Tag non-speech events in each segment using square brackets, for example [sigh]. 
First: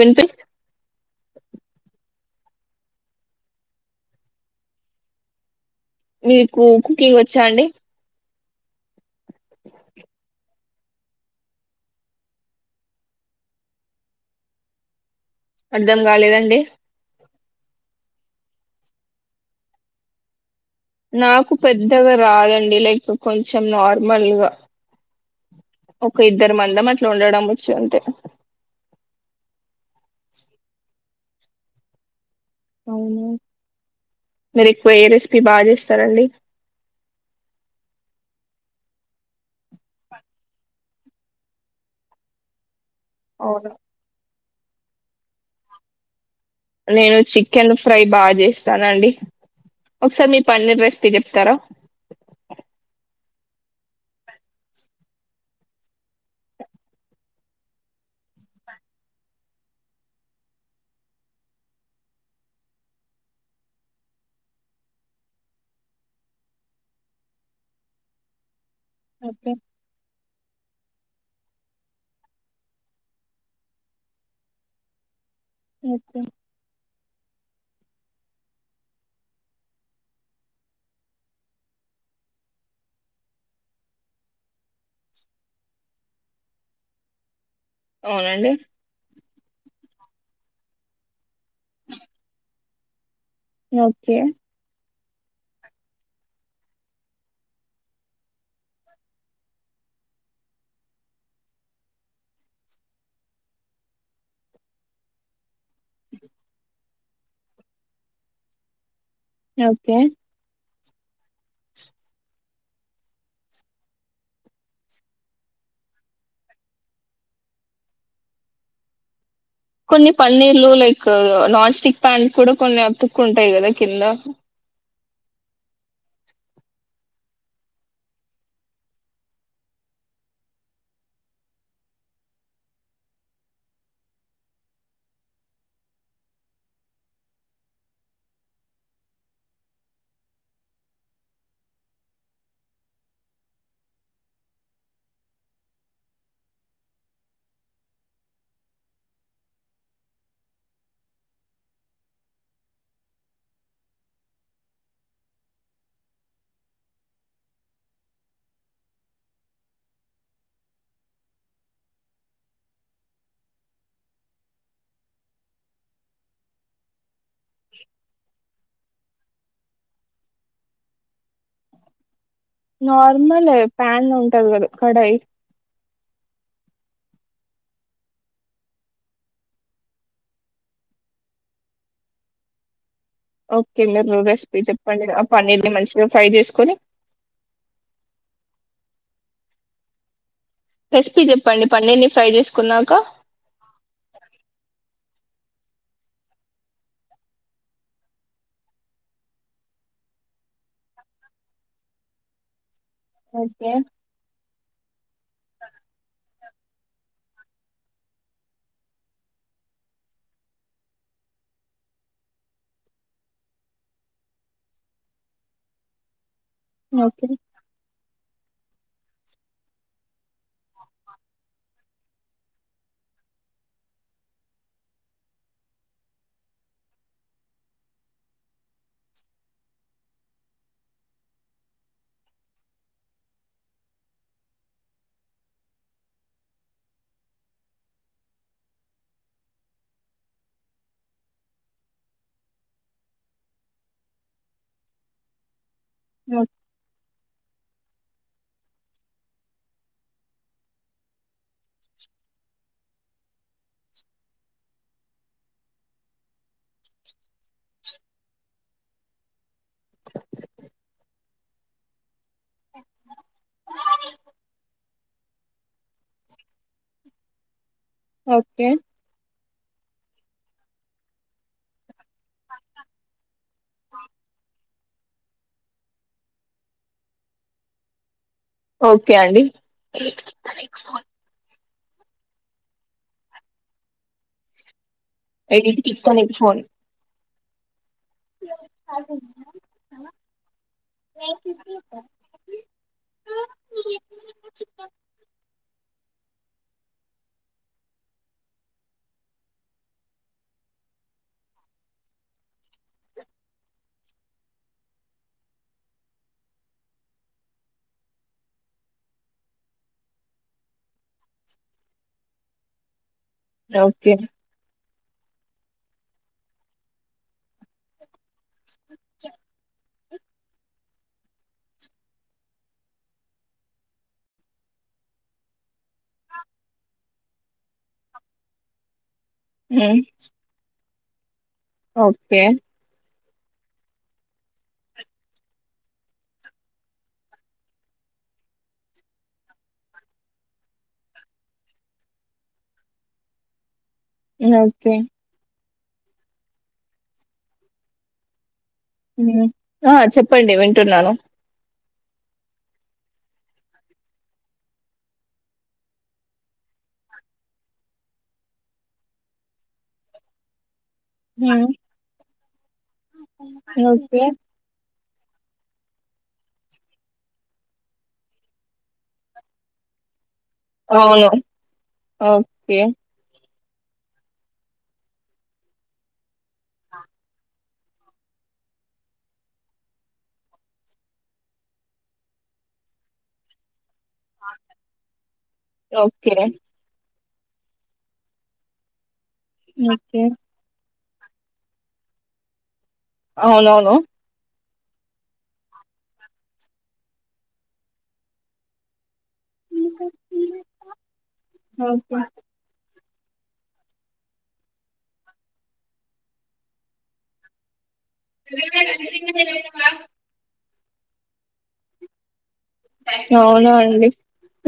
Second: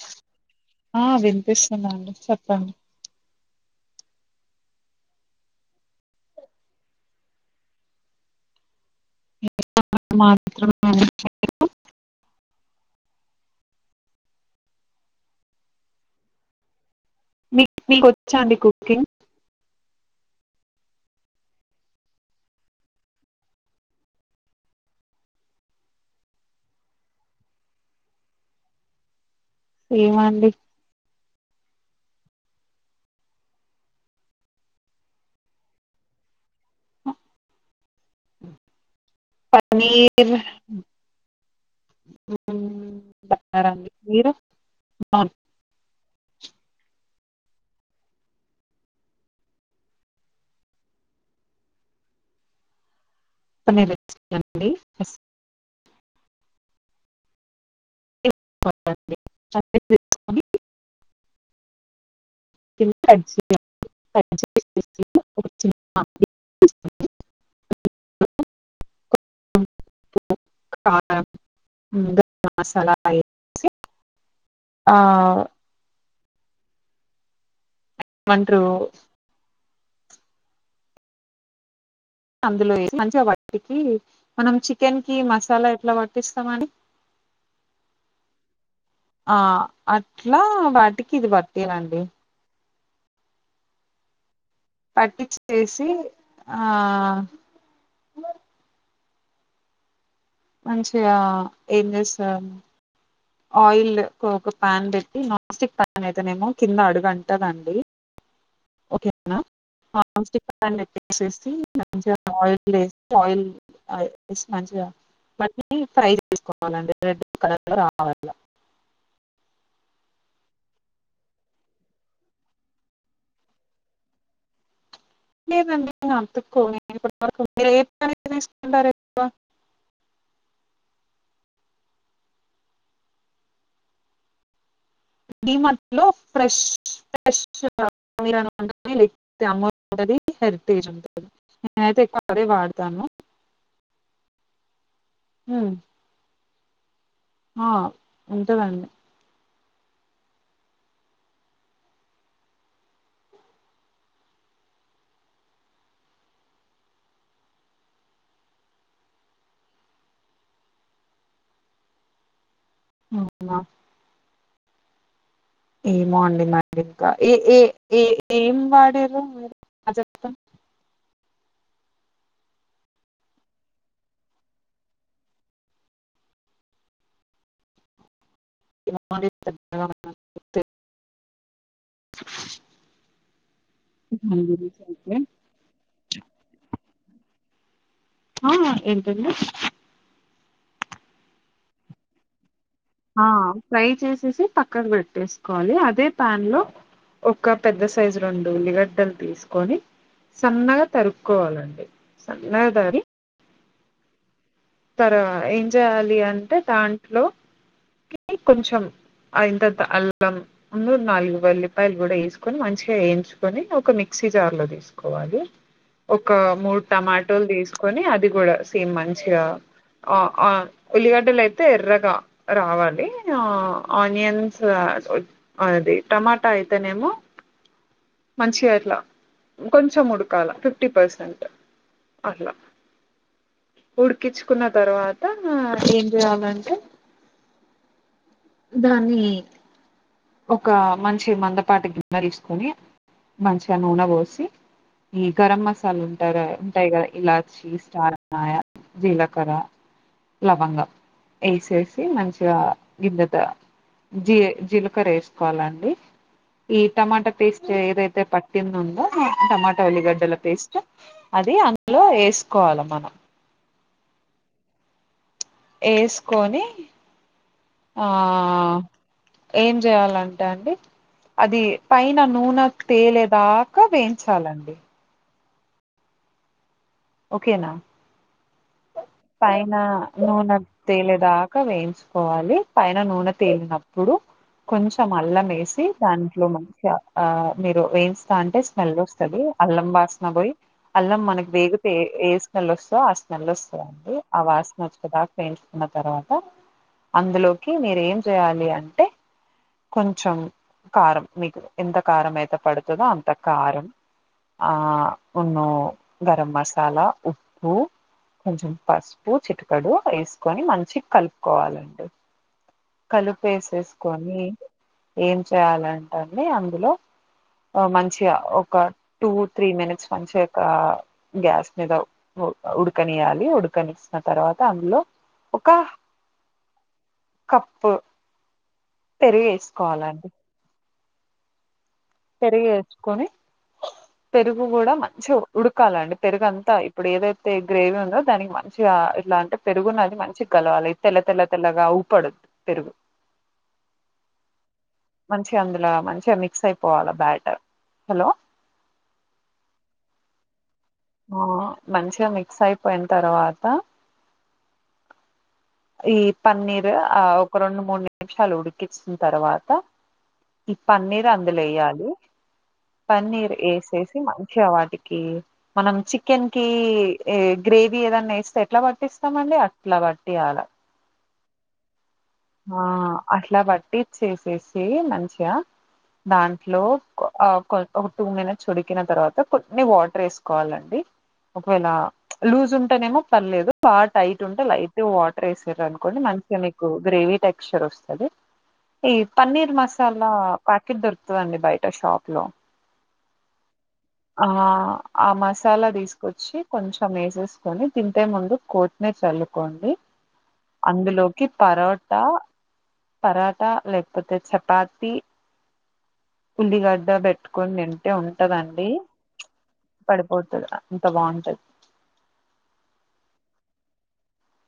వినిపిస్ ఆ వినిపిస్తుందండి చెప్పండి మీకు కుకింగ్ వచ్చా అండి మాత్ర అర్ధం కాలేదండి మీక్ మీకు వచ్చా అండి కుకింగ్ నాకు పెద్దగా రాదండి లైక్ కొంచెం నార్మల్గా ఒక ఇద్దరు మందం అట్లా వండడం వచ్చుఅంతే ఏమండి అవునా మీరు ఎక్కువ ఏ రెసిపీ బాగా చేస్తారండి పనీర్ బడి అవును పరు [unintelligible] [unintelligible] నేను చికెన్ ఫ్రై బాగా చేస్తానండి ఒకసారి మీ పన్నీర్ రెసిపీ చెప్తారా ండిస్ [unintelligible] [unintelligible] ఓకే క మసాల [unintelligible] ఆ అే [unintelligible] అందులో మంచిగా వాటికి మనం చికెన్ కి మసాలా ఎట్లా పట్టిస్తామండి అవునండి ఆ అట్లా వాటికి ఇది పటియలాండి ఓకే పట్టిచ్చి తీసి ఆ మంచిగా ఏం చేస్తారు ఆయిల్ ఒక ప్యాన్ పెట్టి నాన్స్టిక్ ప్యాన్ అయితేనేమో కింద అడుగంటదండి ఓకే అక్క ఓకే నానస్టిక్ ప్యాన్ [inaudible] మళ్ళీ ఫ్రై తీసుకోవాలండి రెడ్ కలర్ లో రావాల్ల [inaudible] కొన్ని పన్నీర్లు లైక్ నాన్ స్టిక్ ప్యాన్ కూడా కొన్ని అతుక్కుంటాయి కదా కింద లేదండి అతుక్కోవు లేడీస్ ఏ చాలా మంది తీసుకుంటారు [inaudible] డిమార్ట్ లో ఫ్రెష్ ఫ్రెష్ గా లేకపోతే అమూల్ ఉంది హెరిటేజ్ ఉంటంది నేనైతే ఎక్కువ అదే వాడతాను [inaudible] హ్మ్ ఆ ఉంటదండి హ్మ్ హా ఏమో అండీ మరి ఇంకా ఏ ఏ ఏ ఏం వాడ తారు మీరు అజంతా నార్మలే ప్యాన్ ఉంటది కదా కడాయి [inaudible] [inaudible] ఓకే అండీ మీరు దాని రెసిపీ గురించి చెప్పండి అయితే ఆ పన్నీర్ని మంచిగా ఫ్రై చేసుకొని ఆ ఏంటండీ రెసిపీ చెప్పండి పన్నీర్ని ఫ్రై చేసు ఆ ఫ్రై చేసేసి పక్కకు పెట్టేసి కోవాలి అదే ప్యాన్ లో ఒక పెద్ద సైజు రెండు ఉల్లిగడ్డలు తీసుకొని సన్నగా తరుక్కోవాలండి సన్నగా తరిగి ఓకే తర్వా ఏం చేయాలి అంటే దాంట్లో కొంచెం ఆ ఇంత అల్లం మూడ్ నాలుగు వెల్లిపాయలు కూడా వేసుకొని మంచిగా వేయించుకొని ఒక మిక్స్ మిక్సీ జార్ లో తీసుకోవాలి [inaudible] ఒక మూడు ఓకే టమాటోలు తీసుకొని అది కూడా సేమ్ మంచిగా ఆ ఆ ఉల్లిగడ్డలు అయితే ఎర్రగా రావాలి ఆ ఆనియన్స్ ఆ అది టమాటా అయితేనేమో మంచిగా ఇట్లా కొంచెం ఉడకాల ఫిఫ్టీ పర్సెంట్ అట్లా ఉడికిచ్చుకున్న తర్వాత ఏం చేయాలంటే [inaudible] దాన్ని ఒక మంచి మందపాటి గిన్నె తీసుకొని మంచిగా నూనె పోసి ఈ గరం మసాలా ఉంటాయి రా ఉంటాయి గదా ఇలాచి స్టార్ నాయ జీలకర లవంగం వేసేసి మంచిగా గిన్నతో జీ జీల వేసుకోవాలండి ఈ టమాట టేస్ట్ ఏదైతే పట్టింది ఉంద టమాటా ఎల్లిగడ్డల పేస్ట్ అది అందులో ఎస్ కోవాల మనం ఏసుకొని ఆ ఓకే ఏం చేయాలంటే అండి అది పైన నూనె తేలేదాకా వేయించాలండి ఓకేనా ఓకే అండి పైన నూనె తేలేదాక్ వేయించుకోవాలి పైన నూనె తేలినప్పుడు కొంచెం అల్లం వేసి ఎడిట్ ఇస్తానికి దాంట్లో ఫోన్ మంచిగా ఆ మీరు వేయించస్తా అంటే స్మెల్ వస్తది అల్లం వాసన పోయి అల్లం మనకు వేగు ఏ స్మెల్ వస్తుందో ఆ స్మెల్ వస్తదండి ఆ వాసన వచ్చేదాక వెయించుకు తర్వాత అందులోకి మీరు ఏం చేయాలి అంటే కొంచెం కారం మీకు ఎంత కారం అయితే పడుతదో అంత కారం ఆ ఉన్నో గరం మసాలా ఉప్పు కొంచెం పసుపు చిటకడు వేసుకొని మంచి కలుపుకోవాలండి ఓకే కలుపేసేసుకొని ఏం చేయాలంటే అండి అందులో ఆ మం మంచిగ ఒక టూ త్రీ మినిట్స్ మంచిగ కా గ్యాస్ మీద ఉడకనియ్యలి ఉడకనిచ్చిన తర్వాత అందులో ఒక కప్పు పెరుగు ఉమ్, వేసుకోవాలండి ఓకే పెరుగు వేస్కోని పెరుగు కూడా మంచి ఉడకాలండి పెరుగు అంతా ఇప్పుడు ఏదైతే గ్రేవీ ఉందో దానికి మంచిగా ఇలా అంటే పెరుగున్నది మంచి గలవాలి తెల్ల తెల్ల తెల్లగా అవ్పడద్దు పెరుగు ఓకే మంచిగా అందులో మంచిగా మిక్స్ అయిపోవాల బ్యాటర్ హలో ఉ ఆ చెప్పండి వింటున్నాను ఆ మంచిగా మిక్స్ అయిపోయిన తర్వాత ఈ పన్నీర్ ఆ ఒక రెండు మూడు నిమిషాలు ఉడికించిన తర్వాత ఈ పన్నీర్ అందులో ఉమ్, వేయాలి పన్నీర్ వేసేసి ఓకే మంచిగా వాటికి మనం చికెన్ కి ఏ గ్రేవీ ఏదన్నా వేస్తే ఎట్లా పట్టిస్తామండి అట్లా పట్టి అవును ఓకే ఆ అట్లా బట్టిచ్చేసేసి మంచిగా దాంట్లో కొ అ ఒక టూ మినిట్స్ ఉడికిన తర్వాత కొన్ని వాటర్ వేసుకోవాలండి ఒకవేళ లూజ్ ఉంటేనేమో పర్లేదు బాగా టైట్ ఉంటే లైట్ వాటర్ వేసారు అనుకోండి ఓకే మంచిగా మీకు గ్రేవీ టెక్చర్ వస్తాది ఈ పన్నీర్ మసాల ఓకే ప కిట్ దొరుకుతదండి బయట షాప్ లో అవునవును ఆ ఆ మసాలా తీసుకొచ్చి కొంచం వేసేసుకొని దింపే ముందు కోత్తిమీర్ చల్లుకోండి అందులోకి ఓకే పరోటా పరాటా లేకపోతే చపాతి ఉల్లిగడ్డ పెట్టుకొని తిం టే ఉంటదండి పడిపోతది అంత బాగుంటది అవునా అండి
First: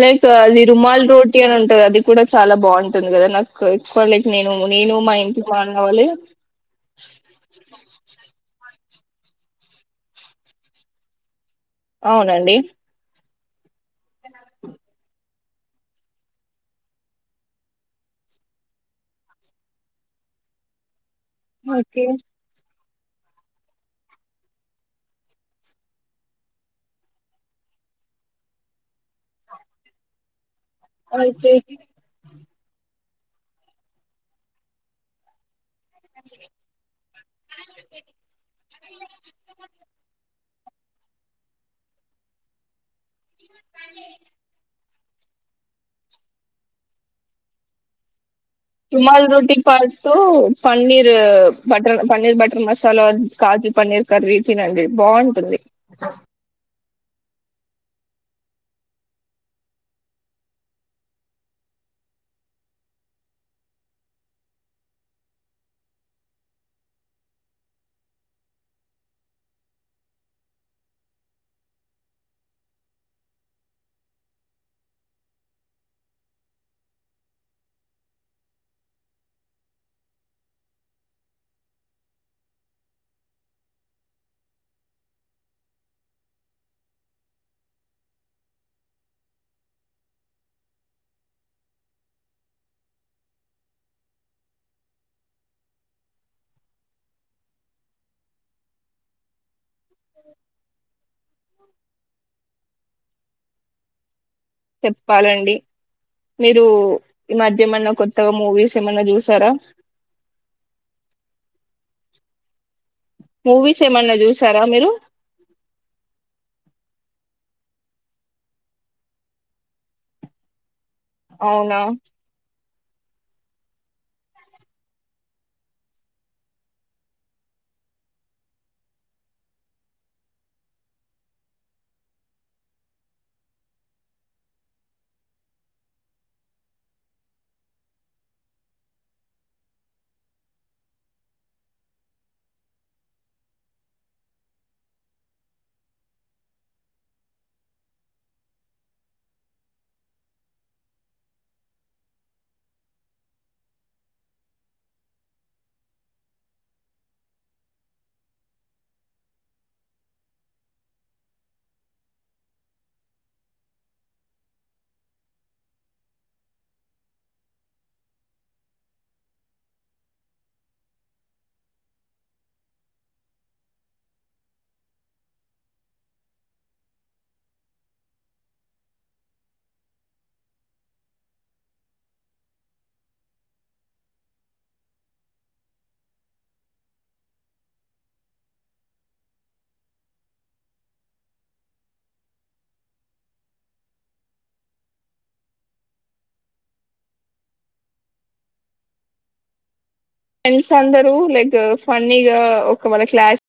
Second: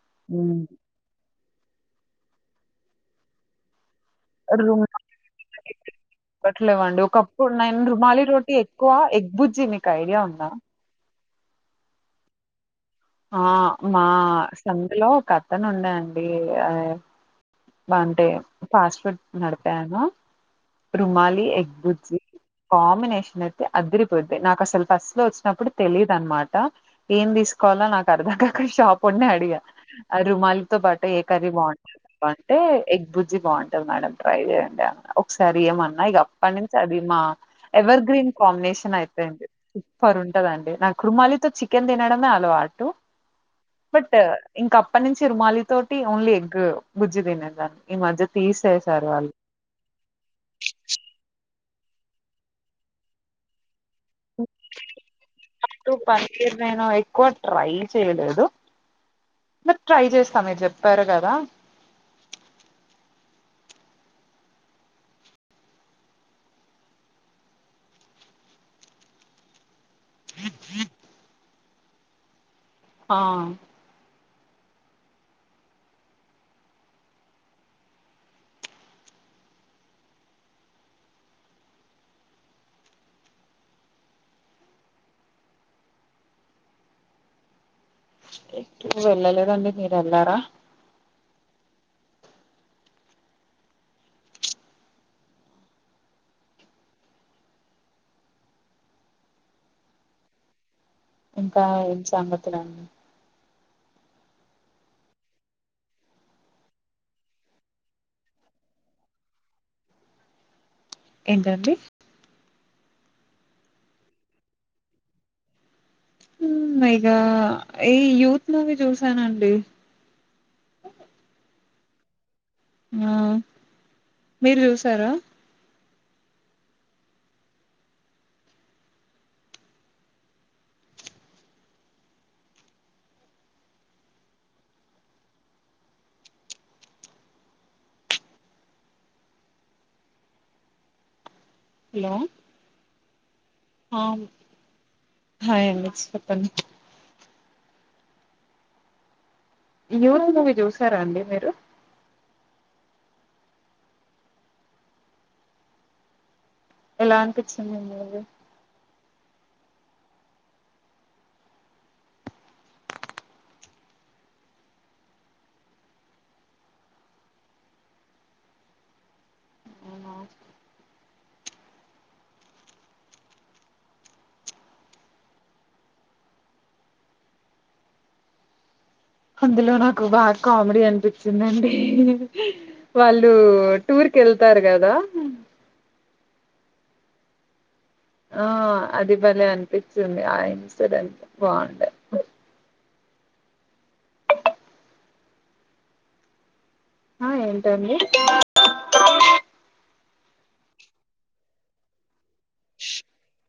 లైక్ అది ఉమ్ రుమాల్ రోటీ టీ ఉంటంది అది కూడా చాలా బాగుంటుంది కదా నాకు కొలిక్ నేను నేను మా ఇంటి మాన్ కావాలి ఇప్పట్లేవండి ఒకప్పుడు నేను రుమాలి రోటీ ఎక్కువ ఎగ్బుజ్జి మీకు ఐడియా ఉందా అవునండి ఆ మా సందులో ఒక అతను ఉండే అండి అ బా అంటే ఫాస్ట్ ఫుడ్ నడిపాను రుమాలి ఓకే ఎగ్బుర్జి కాంబినేషన్ అయితే అదిరిపోద్ది నాకు అసలు ఫస్ట్ లో వచ్చినప్పుడు తెలిదు అన్నమాట ఏం తీసుకో వాలో నాకు అర్దం కాకా అ షాపోన్నే అడిగా ఆ రుమాలితో పాటు ఏ కర్రీ అయితే బావుంటది అంటే ఎగ్ బుజ్జి బావుంటది మేడం ట్రై చేయండి అన్నడు ఒకసారి ఎమన్నా ఇక అప్పటి నుంచి అది మా ఎవర్ గ్రీన్ కాంబినేషన్ అయిపోయింది సూపర్ ఉంటది అండి నాకు రుమాలితో చికెన్ తినడమే అలవాటు బట్ ఇంకా అప్పటి నుంచి రుమాలి తోటి ఓన్లీ ఎగ్ బుజ్జి తినేదాన్ని ఈ మధ్య తీసేసారు రుమాల్ వాళ్ళు రోటీ పాటూ paneer butter paneer butter masala kaju paneer curry తినండి బావుంటుంది టు పన్నీర్ నేను ఎక్కువ ట్రై చేయలేదు ట్రై చేస్తా మీరు చెప్పారు కదా ఆ ఇ ఆ ఎటు వెళ్ళలేదండి మీరు ఎల్లారా ఆ ఇంకా ఏం సంగతులు అండి చెప్పాలండి మీరు ఈ మధ్య ఏమన్న కొత్తగా మూవీస్ ఏమన్నా చూసారా ఏంటండి మూవీస్ ఏమన్నా చూసారా మీరు ఇగా ఈ యూత్ మూవీ చూసానండి అవునా ఆ మీరు చూసారా హలో హాయ్ అండి చెప్పండి యూరో మూవీ చూసారా అండి మీరు ఎలా అనిపించింది మూవీ అందులో నాకు బాగా కామిడీ అనిపించిందండి వాళ్ళు టూర్ కెల్తారు కదా ఆ ఆ అది భలే అనిపించింది ఆ ఇన్సిడెంట్ బావుండే ఆ ఏంటండి ఫ్రెండ్స్ అందరూ లైక్ ఫన్నీగా ఒక వాల క్లాస్